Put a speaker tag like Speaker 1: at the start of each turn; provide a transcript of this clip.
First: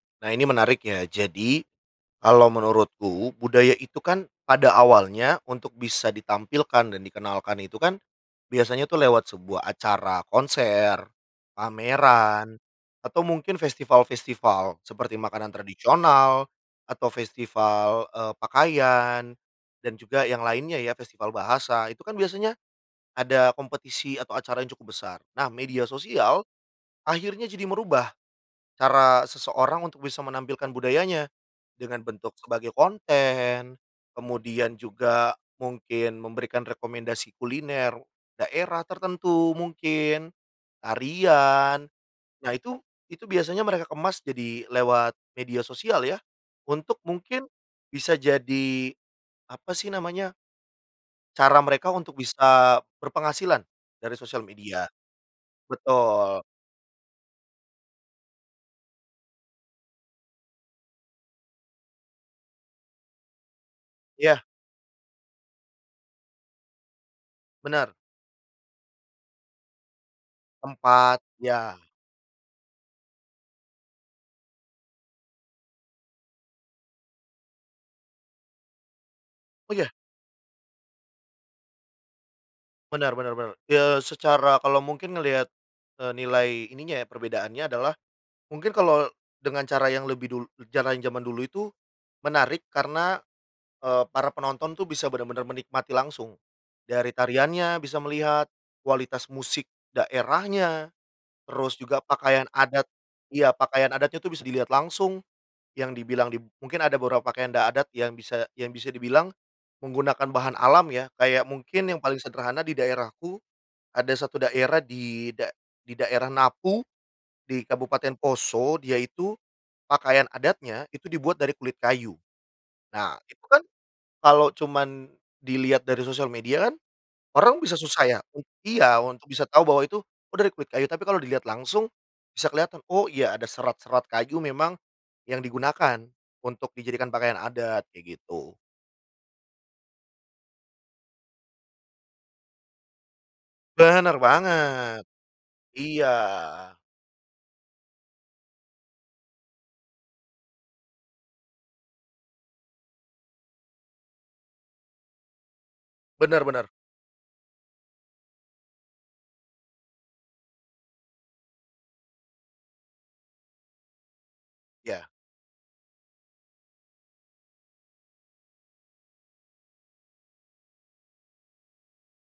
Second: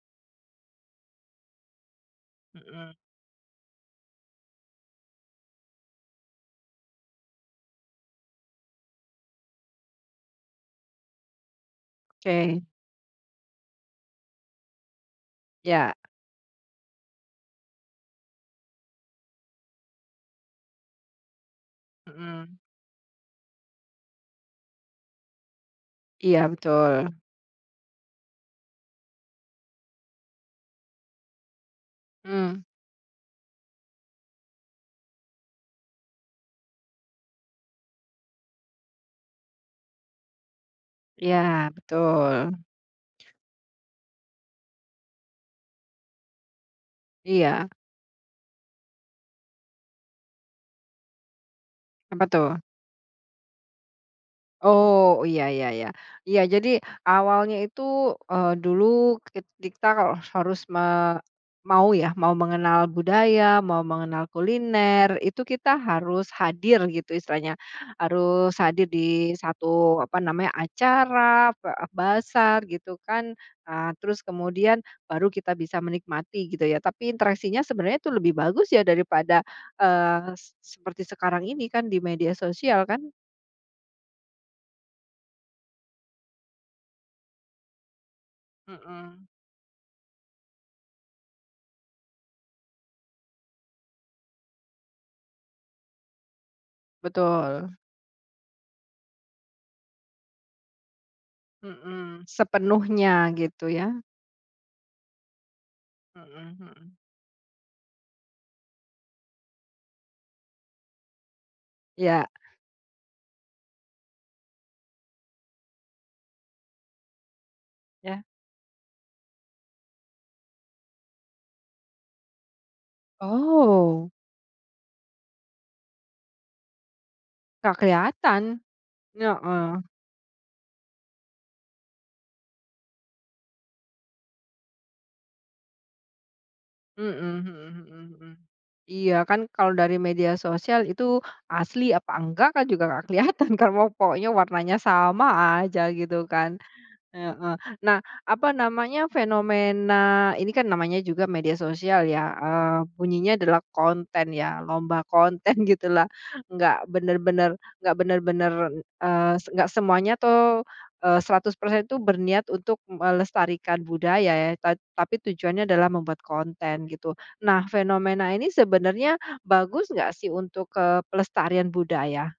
Speaker 1: Nah ini menariknya. Jadi, kalo
Speaker 2: Mhm.
Speaker 1: menurutku budaya itu kan pada awalnya untuk bisa ditampilkan dan dikenalkan itu kan biasanya tuh lewat sebuah acara konser, pameran,
Speaker 2: Oke.
Speaker 1: atau mungkin festival-festival seperti makanan
Speaker 2: Iya.
Speaker 1: tradisional atau festival, eee, pakaian dan juga yang lainnya ya, festival bahasa. Itu kan biasanya
Speaker 2: Mhm.
Speaker 1: ada kompetisi atau acara yang cukup besar, nah media
Speaker 2: Iya,
Speaker 1: sosial
Speaker 2: betul.
Speaker 1: akhirnya jadi merubah cara seseorang untuk bisa menampilkan budayanya dengan bentuk
Speaker 2: Mmm.
Speaker 1: sebagai konten, kemudian juga mungkin memberikan rekomendasi kuliner daerah tertentu mungkin,
Speaker 2: Iya,
Speaker 1: tarian.
Speaker 2: betul.
Speaker 1: Nah, itu itu biasanya mereka kemas jadi lewat media sosial ya, untuk mungkin
Speaker 2: Iya.
Speaker 1: bisa jadi, apa sih namanya? Cara mereka untuk
Speaker 2: Apa tuh?
Speaker 1: bisa berpenghasilan dari sosial media.
Speaker 2: Oh, iya iya iya. Iya
Speaker 1: Betul.
Speaker 2: jadi awalnya itu, eee, dulu kit kit kita kalo harus me mau ya, mau mengenal budaya, mau mengenal
Speaker 1: Iya.
Speaker 2: kuliner, itu kita harus hadir gitu istilahnya.
Speaker 1: Bener.
Speaker 2: Harus hadir di 1, apa namanya,
Speaker 1: Tempat,
Speaker 2: acara ba
Speaker 1: ya.
Speaker 2: bazar gitu kan, eee, terus kemudian baru kita bisa menikmati gitu ya, tapi interaksinya sebenarnya itu lebih bagus ya daripada,
Speaker 1: Oh, iya?
Speaker 2: eee, s seperti sekarang ini kan di media sosial kan?
Speaker 1: Bener bener bener. Ya secara kalo mungkin ngelihat, eee, nilai ininya ya, perbedaannya adalah mungkin kalo
Speaker 2: Mhm.
Speaker 1: dengan cara yang lebih dul cara yang zaman dulu itu menarik karena, eee, para penonton tuh bisa bener-bener menikmati langsung dari
Speaker 2: Betul.
Speaker 1: tariannya bisa melihat, kualitas musik daerahnya, terus juga
Speaker 2: Mhm,
Speaker 1: pakaian adat
Speaker 2: sepenuhnya
Speaker 1: iya,
Speaker 2: gitu
Speaker 1: pakaian
Speaker 2: ya.
Speaker 1: adatnya tuh bisa dilihat langsung, yang dibilang di
Speaker 2: Mhm
Speaker 1: mungkin
Speaker 2: mhm.
Speaker 1: ada beberapa pakaian da adat yang bisa yang bisa dibilang menggunakan bahan alam ya. Kayak mungkin yang paling
Speaker 2: Iya.
Speaker 1: sederhana di daerahku, ada 1 daerah di da di daerah Napu di Kabupaten
Speaker 2: Ya.
Speaker 1: Poso, dia itu pakaian adatnya itu dibuat dari kulit kayu. Nah, itu kan
Speaker 2: Oh.
Speaker 1: kalo cuman dilihat dari sosial media kan orang
Speaker 2: Nggak
Speaker 1: bisa susah ya
Speaker 2: kelihatan.
Speaker 1: iya, untuk bisa tahu bahwa
Speaker 2: Heeh.
Speaker 1: itu, "Oh dari kulit kayu," tapi kalo dilihat langsung bisa kelihatan, "Oh iya ada serat-serat kayu memang yang digunakan untuk dijadikan
Speaker 2: Mhm
Speaker 1: pakaian
Speaker 2: mhm
Speaker 1: adat,"
Speaker 2: mhm
Speaker 1: kayak
Speaker 2: mhm.
Speaker 1: gitu
Speaker 2: Iya kan kalo dari media sosial itu, asli apa enggak kan juga nggak kelihatan kan, mau
Speaker 1: Bener
Speaker 2: pokoknya warnanya
Speaker 1: banget.
Speaker 2: sama aja
Speaker 1: Iya.
Speaker 2: gitu kan. Heeh, nah apa namanya, fenomena ini kan namanya juga media sosial ya, eee, bunyinya adalah konten ya, lomba konten gitulah,
Speaker 1: Bener bener.
Speaker 2: nggak bener-bener nggak bener-bener, eee, s enggak semuanya tuh, eee, 100% tuh berniat untuk melestarikan budaya ya ta
Speaker 1: Iya.
Speaker 2: tapi tujuannya adalah membuat konten, gitu. Nah fenomena ini sebenarnya bagus enggak sih untuk, eee, pelestarian budaya?